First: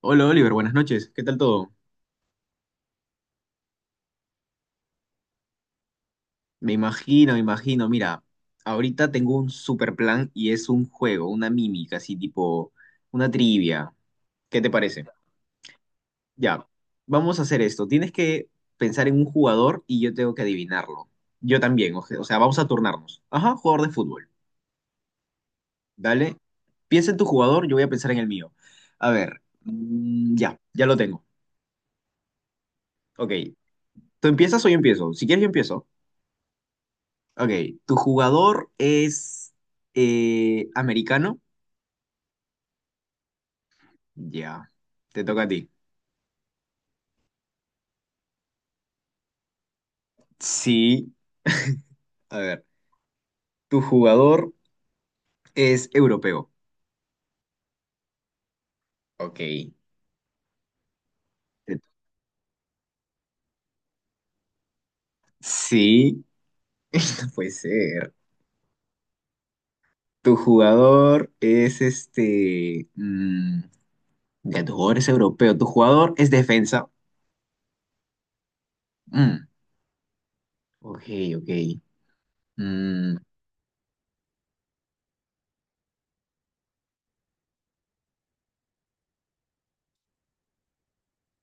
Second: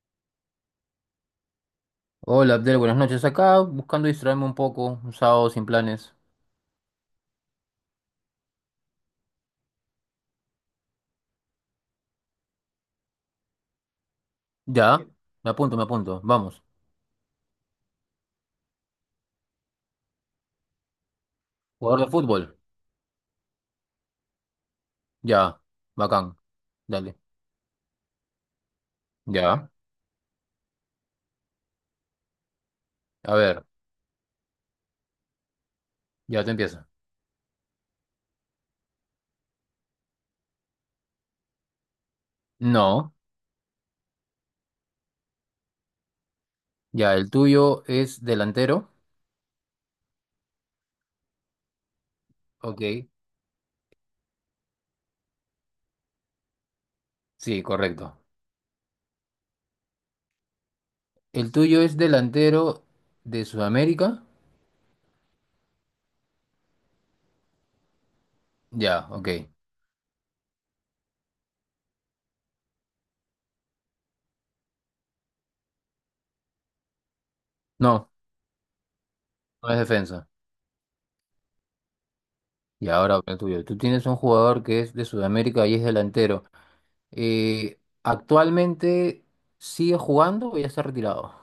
Hola Oliver, buenas noches. ¿Qué tal todo? Hola Abdel, buenas noches. Acá buscando distraerme un poco, un sábado sin planes. Me imagino, me imagino. Mira, ahorita tengo un super plan y es un juego, una mímica, así tipo una trivia. ¿Qué te parece? Ya, me apunto. Vamos. Ya, vamos a hacer esto. Tienes que pensar en un jugador y yo tengo que adivinarlo. Yo también, Jugador de vamos fútbol. a turnarnos. Ajá, jugador de fútbol. Ya, Dale. bacán. Piensa Dale. en tu jugador, yo voy a pensar en el mío. A ver, Ya, ya lo tengo. Ok, a ver, ¿tú empiezas o yo empiezo? Si quieres, yo empiezo. ya te empieza. Ok, ¿tu jugador es americano? No, Ya, te toca a ti. ya, el tuyo es delantero. Sí, a ver, Ok, ¿tu jugador es europeo? sí, correcto. Ok. El te- tuyo es delantero de Sudamérica. Sí, puede ser. Ya, ok. ¿Tu jugador es tu jugador es europeo? ¿Tu jugador es defensa? No, Mm, no es defensa. ok, ok. Y Mm, ahora el tuyo. Tú tienes un jugador que es de Sudamérica y es delantero. Actualmente sigue jugando o ya está retirado.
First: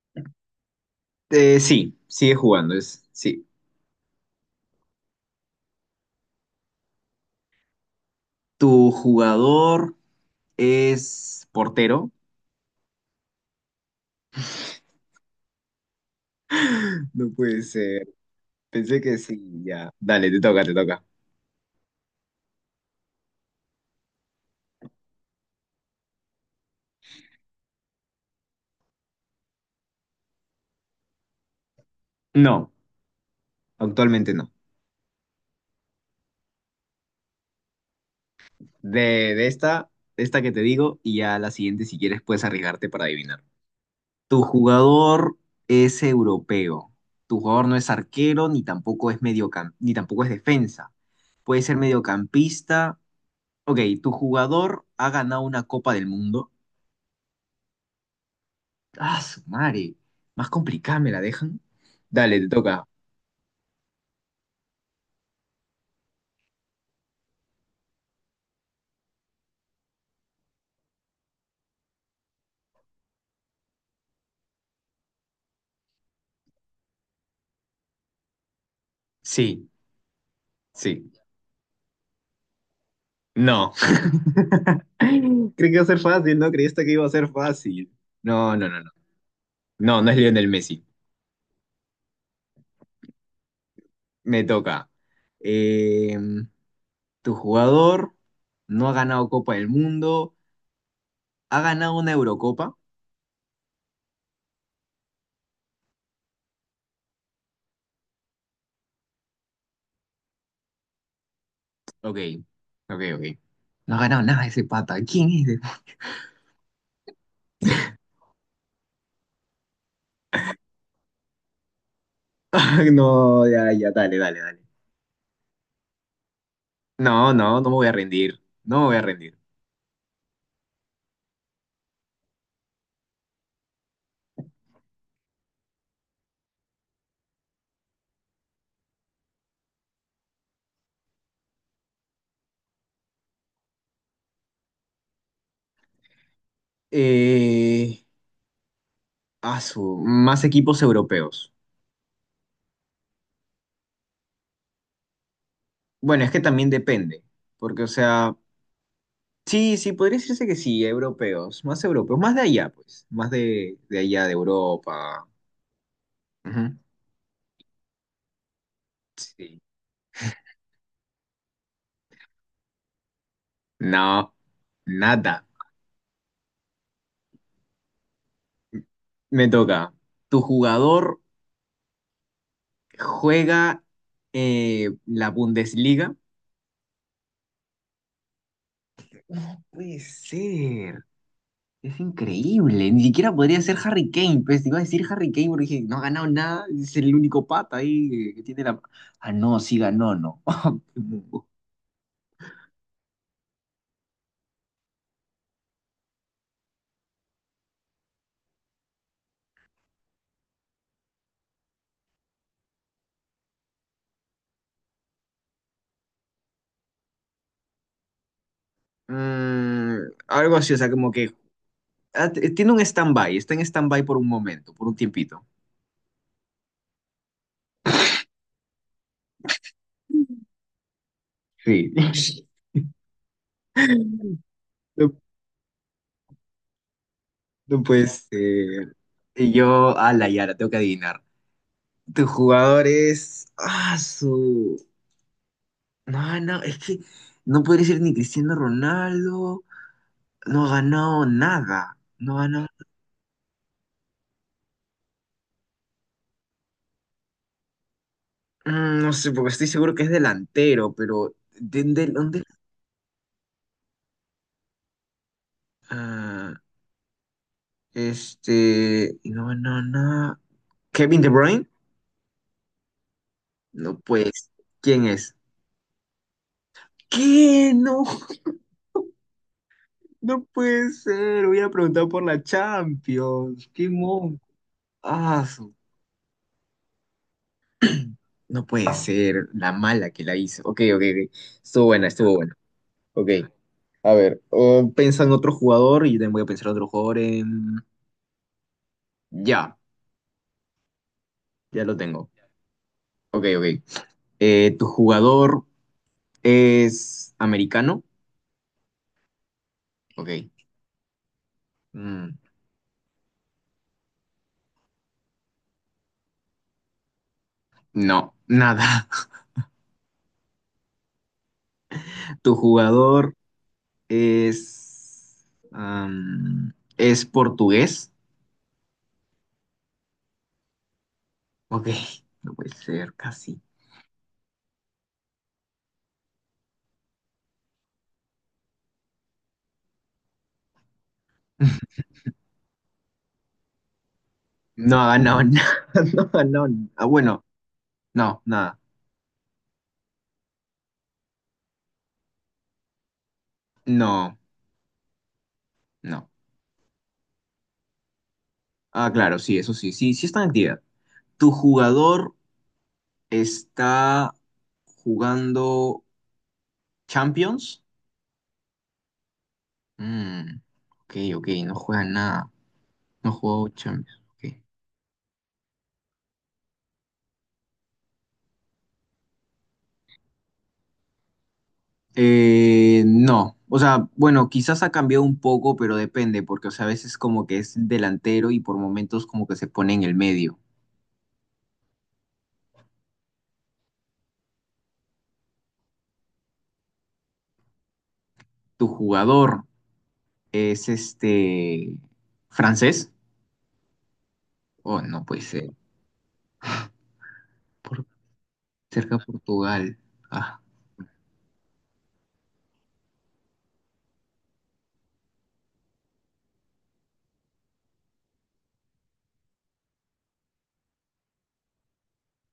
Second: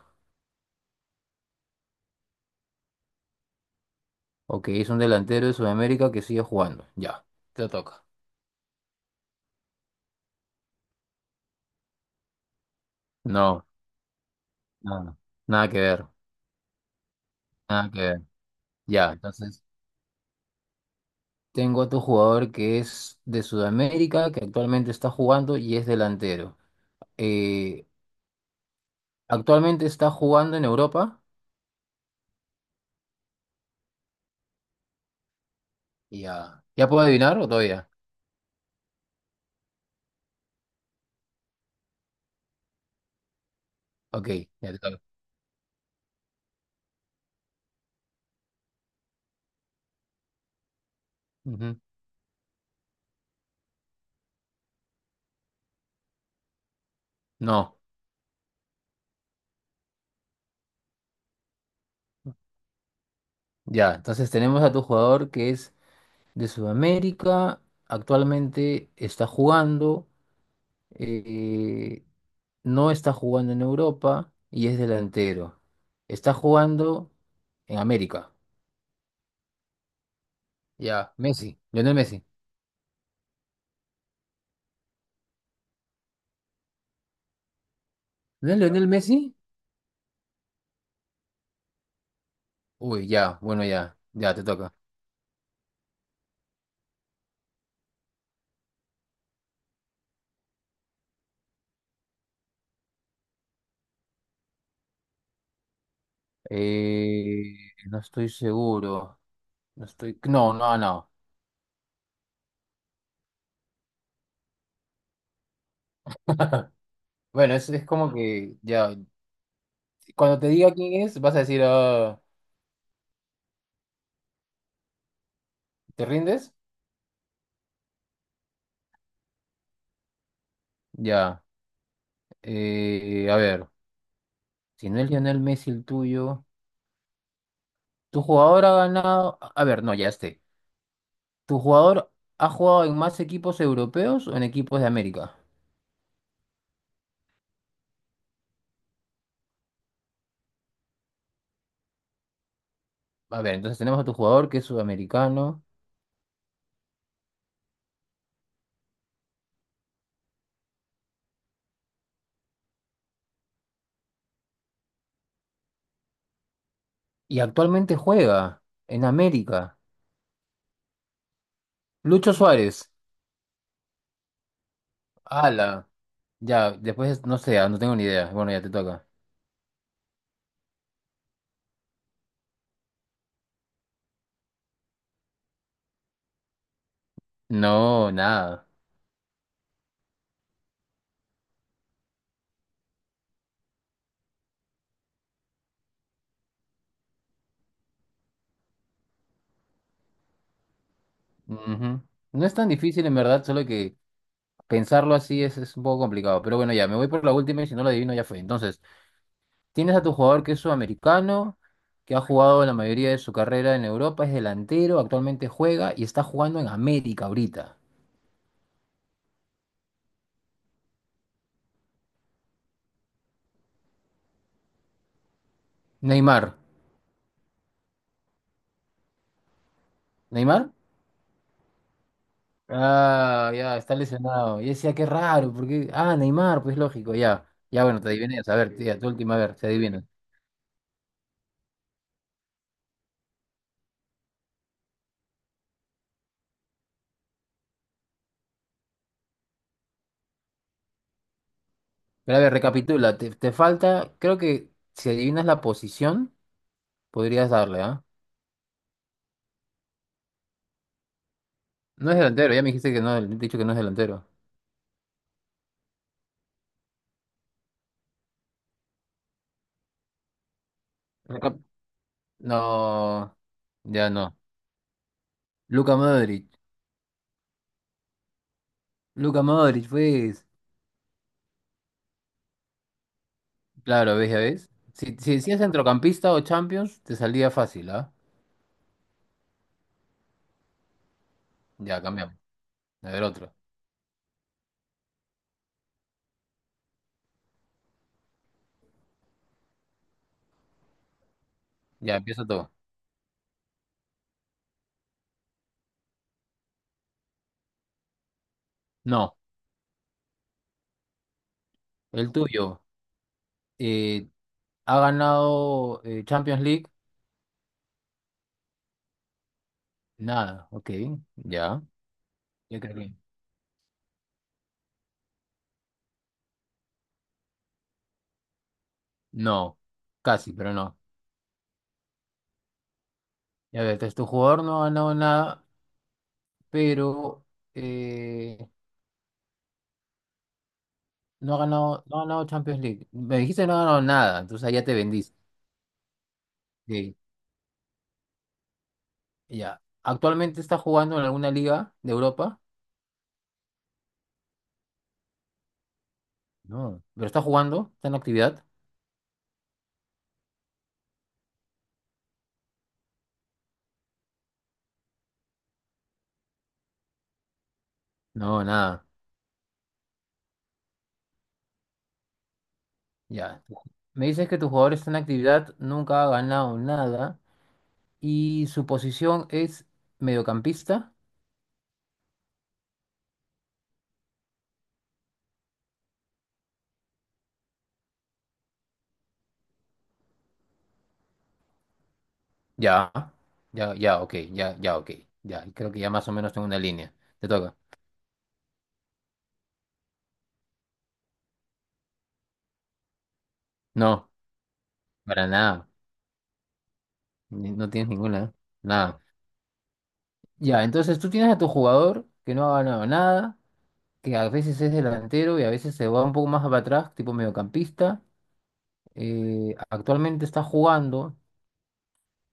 sí, sigue jugando, es... Sí. Ok, es un delantero de Sudamérica que sigue jugando. Ya, te toca. ¿Tu jugador es portero? No, no, nada que ver, No puede nada que ser. ver. Pensé Ya, que sí, entonces ya. Dale, te toca. tengo otro jugador que es de Sudamérica, que actualmente está jugando y es delantero. Eh, actualmente está jugando en Europa. No. Actualmente no. Ya, ¿ya puedo adivinar o todavía? De, de esta, de esta que te digo, y ya la siguiente, si quieres, puedes arriesgarte para adivinar. Ok, Tu ya te toca. jugador es europeo. Tu jugador no es arquero, ni tampoco es ni tampoco es defensa. Puede ser Ujú. mediocampista. Ok, tu jugador ha ganado una Copa del Mundo. No, Ah, su madre. Más complicada me la dejan. Dale, te toca. ya, entonces tenemos a tu jugador que es de Sudamérica. Actualmente está jugando, eh, no está jugando en Europa y es delantero. Está jugando en América. Sí, sí. Ya, Messi, Lionel Messi. No. Creí que iba a ser fácil, ¿no? Creíste que iba a ser fácil. ¿No No, es no, no, Lionel no. Messi? No, no es Lionel Messi. Uy, ya, bueno, ya, ya Me te toca. toca. Eh, tu jugador no ha ganado Copa del Mundo. ¿Ha ganado una Eurocopa? Eh, no estoy seguro. No estoy. No, no, no. Ok, ok, ok. No ha ganado nada ese pata. ¿Quién es ese? Bueno, es como que ya. Cuando te diga quién es, vas a decir, ah, No, ya, ya, dale, dale, dale. ¿te rindes? No, no, no me voy a rendir. No me voy a rendir. Ya. A ver. Si no es Lionel Messi el tuyo, tu jugador ha ganado. A ver, no, ya esté. ¿Tu jugador ha jugado en más equipos europeos o en equipos de América? Eh, a su, más equipos europeos. A ver, entonces tenemos a tu jugador que es sudamericano Bueno, es que también depende. Porque, o sea. Sí, sí, podría decirse que sí, europeos, más de allá, pues, más de allá, de Europa. Ujú. y actualmente juega en Sí. América. Lucho Suárez. No, nada. Ala. Ya, después no sé, ah, no tengo ni idea. Bueno, ya te toca. Me toca. ¿Tu jugador juega la Bundesliga? No, nada. No puede ser. Es increíble. Ni siquiera podría ser Harry Kane. Pues te iba a decir Harry Kane porque dije, no ha ganado nada. Es el único pata ahí que tiene la... Ah, no, sí ganó, no. Ujú. No es tan difícil en verdad, solo que pensarlo así es un poco complicado. Pero bueno, ya, me voy por la última y si no lo adivino ya fue. Entonces. Tienes a tu jugador que es sudamericano, que ha jugado la mayoría de su carrera en Europa, es delantero, actualmente juega y está jugando en América ahorita. Mm, algo así, o sea, como que tiene un stand-by, está en stand-by por un momento, por un tiempito. Neymar. ¿Neymar? Sí. Ah, ya, está lesionado. Y decía, qué No, raro, porque. Ah, Neymar, pues lógico, ya. no Ya, bueno, puede te adivinas. A ver, ser. tía, tu última, a Y ver, se yo, adivinan. a la Yara, tengo que adivinar. Tu jugador es. Ah, su. No, no, es que no podría ser ni Cristiano Ronaldo. No ha ganado nada. No Pero a ha ver, ganado. recapitula, te falta, creo que si adivinas la posición, podrías darle, ¿ah? Mm, no sé, porque estoy seguro que es delantero, pero. No es Dónde? delantero, ya me dijiste que no, he dicho que no es delantero. Ah, este. No, no, no. ¿Kevin De Recap- Bruyne? No, No, ya no. pues. ¿Quién es? Luka Modric. ¿Qué? No, Luka Modric, no pues. puede ser. Voy a preguntar por la Champions. ¿Qué Claro, ves, ya monco? ves. Si, si Ah, decías su- centrocampista o Champions, te salía fácil, ¿ah? no puede ser. La mala que la hizo. Ok, ok, ok. Estuvo Ya, buena, estuvo cambiamos. buena. A ver, Ok. otro. A ver, o piensa en otro jugador y yo también voy a pensar en otro jugador. Ya, ya lo Ya, tengo. empieza todo. Ok, ok. ¿Tu jugador es americano? No, Ok. el Mm, tuyo. eh, ¿Ha ganado Champions League? no, nada. Nada, ok. Ya. ¿Tu Ya creo que- jugador es, es portugués? No, casi, pero no. Ok, no puede ser, casi. Ya ves, entonces tu jugador no ha ganado nada, pero eh, no ha ganado, no ha ganado Champions League. Me dijiste que no ha ganado nada, entonces ahí ya te No ha vendiste. ganado nada. No ha ganado n- Ah, Ok. bueno, no, nada. Ya. ¿Actualmente está jugando en alguna liga de Europa? No, no. No. ¿Pero está jugando? ¿Está en actividad? Ah, claro, sí, eso sí, sí, sí está en actividad. ¿Tu jugador está jugando Champions? No, nada. Mm, ok, ok, no juega nada. No ha Ya. jugado Champions. Me dices Ok. que tu jugador está en actividad, nunca ha ganado nada y su posición es mediocampista. No, o sea, bueno, quizás ha cambiado un poco, pero depende, porque o sea, a veces como que es delantero y por momentos como que se pone en el medio. Ya. Ya, ya, ok, ya, ya, ok. Ya, creo que ya más o menos tengo una línea. Te toca. ¿Tu jugador es este francés? No, Oh, no puede para ser. nada. Ni- No Por, tienes ninguna. cerca Nada. de Portugal. Ah. Ya, entonces tú tienes a tu jugador que no ha ganado nada, que a veces es delantero y a veces se va un poco más para atrás, tipo mediocampista. Actualmente está jugando,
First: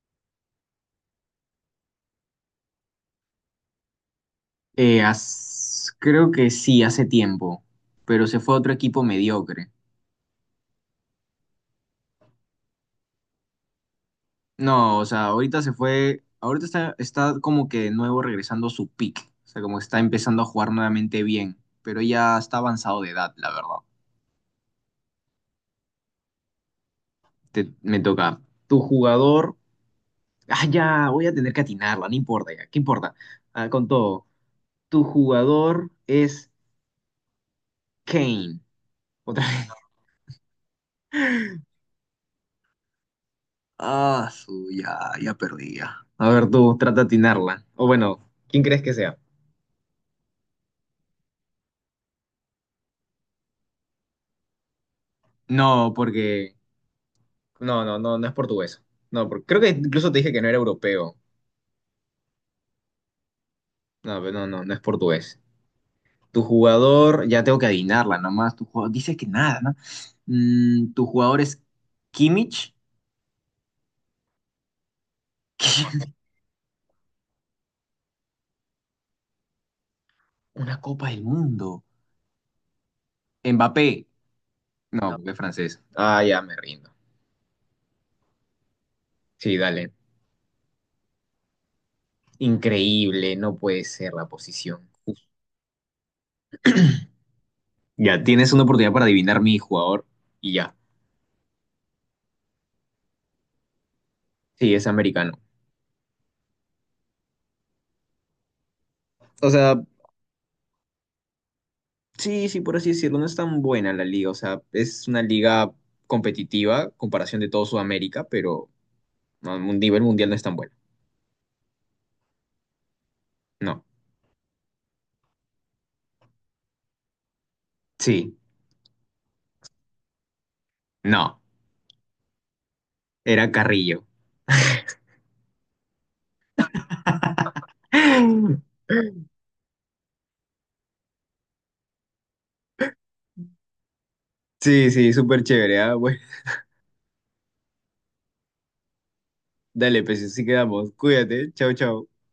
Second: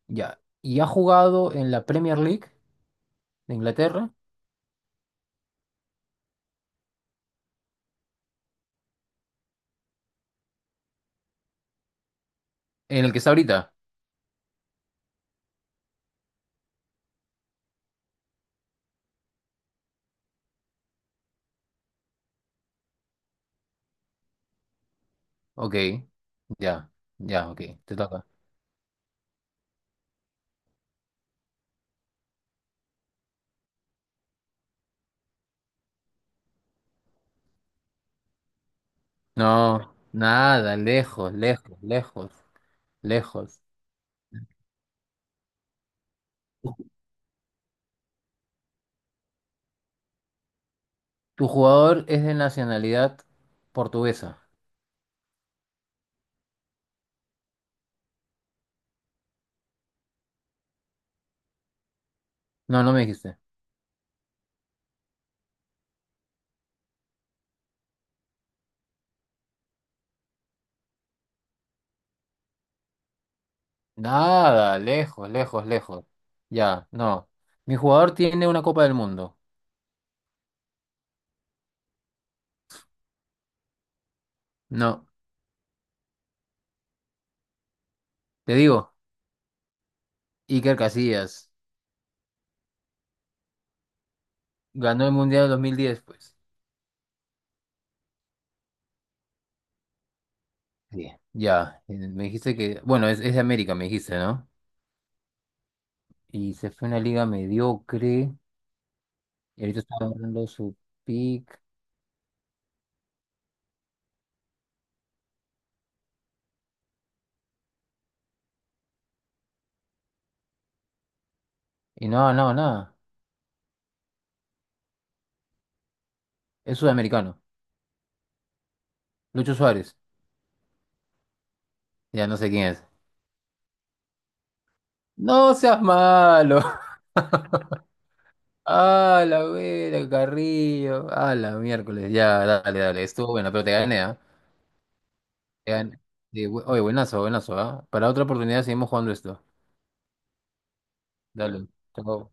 ya, y ha jugado en la Premier League de Inglaterra, Creo que sí, hace tiempo, pero se fue a otro equipo mediocre. en el que está ahorita. No, o sea, ahorita se fue, ahorita está, está como que de nuevo regresando a su peak, o sea, como que está empezando a jugar nuevamente bien, pero ya está avanzado de edad, la verdad. Ok, ya, ya, ok, te Me toca. toca. Tu jugador, ah, ya, voy a tener que atinarla, no importa ya, ¿qué importa? Ah, con todo. Tu jugador es Kane. Otra vez. No, nada, lejos, lejos, lejos, lejos. Ah, su, ya, ya perdí ya. A ver, tú, trata de atinarla. O bueno, ¿quién crees que sea? ¿Tu jugador es de nacionalidad portuguesa? No, porque no, no, no, no es portugués. No, creo que incluso te dije que no era europeo. No, no me dijiste. No, pero no, no, no es portugués. Tu jugador, ya tengo que adivinarla nomás. Tu jugador, dice que nada, ¿no? Mm, tu jugador es Kimmich. Nada, lejos, lejos, lejos. Ya, no. Mi jugador tiene una Copa del Mundo. Una Copa del Mundo. Mbappé. No, No, no, porque es francés. Ah, ya me rindo. te digo, Sí, dale. Iker Casillas Increíble, no puede ser la posición. ganó el Mundial del 2010, pues. Ya, tienes una oportunidad para adivinar mi jugador y ya. Sí. Ya, me dijiste que, bueno, es de América, me dijiste, ¿no? Sí, es americano. Y se fue a una liga mediocre, O y sea, ahorita está dando su pick, sí, sí, por así decirlo, no es tan buena la liga, o sea, es una liga competitiva, comparación de todo Sudamérica, pero no, a un nivel mundial no es tan buena. y no, no, nada, No, es sudamericano, sí, Lucho Suárez, no, ya no sé quién es. era Carrillo. No seas malo. Ah, la vera, Carrillo. Ah, la miércoles. Ya, dale, dale. Estuvo buena, pero te gané, ¿ah? Sí, sí, súper Te chévere, ah, gané. bueno, Sí, bu- Oye, buenazo, buenazo, ¿ah? Para otra oportunidad seguimos jugando esto. dale, pues así quedamos, cuídate, Dale. chao, chao. Chao.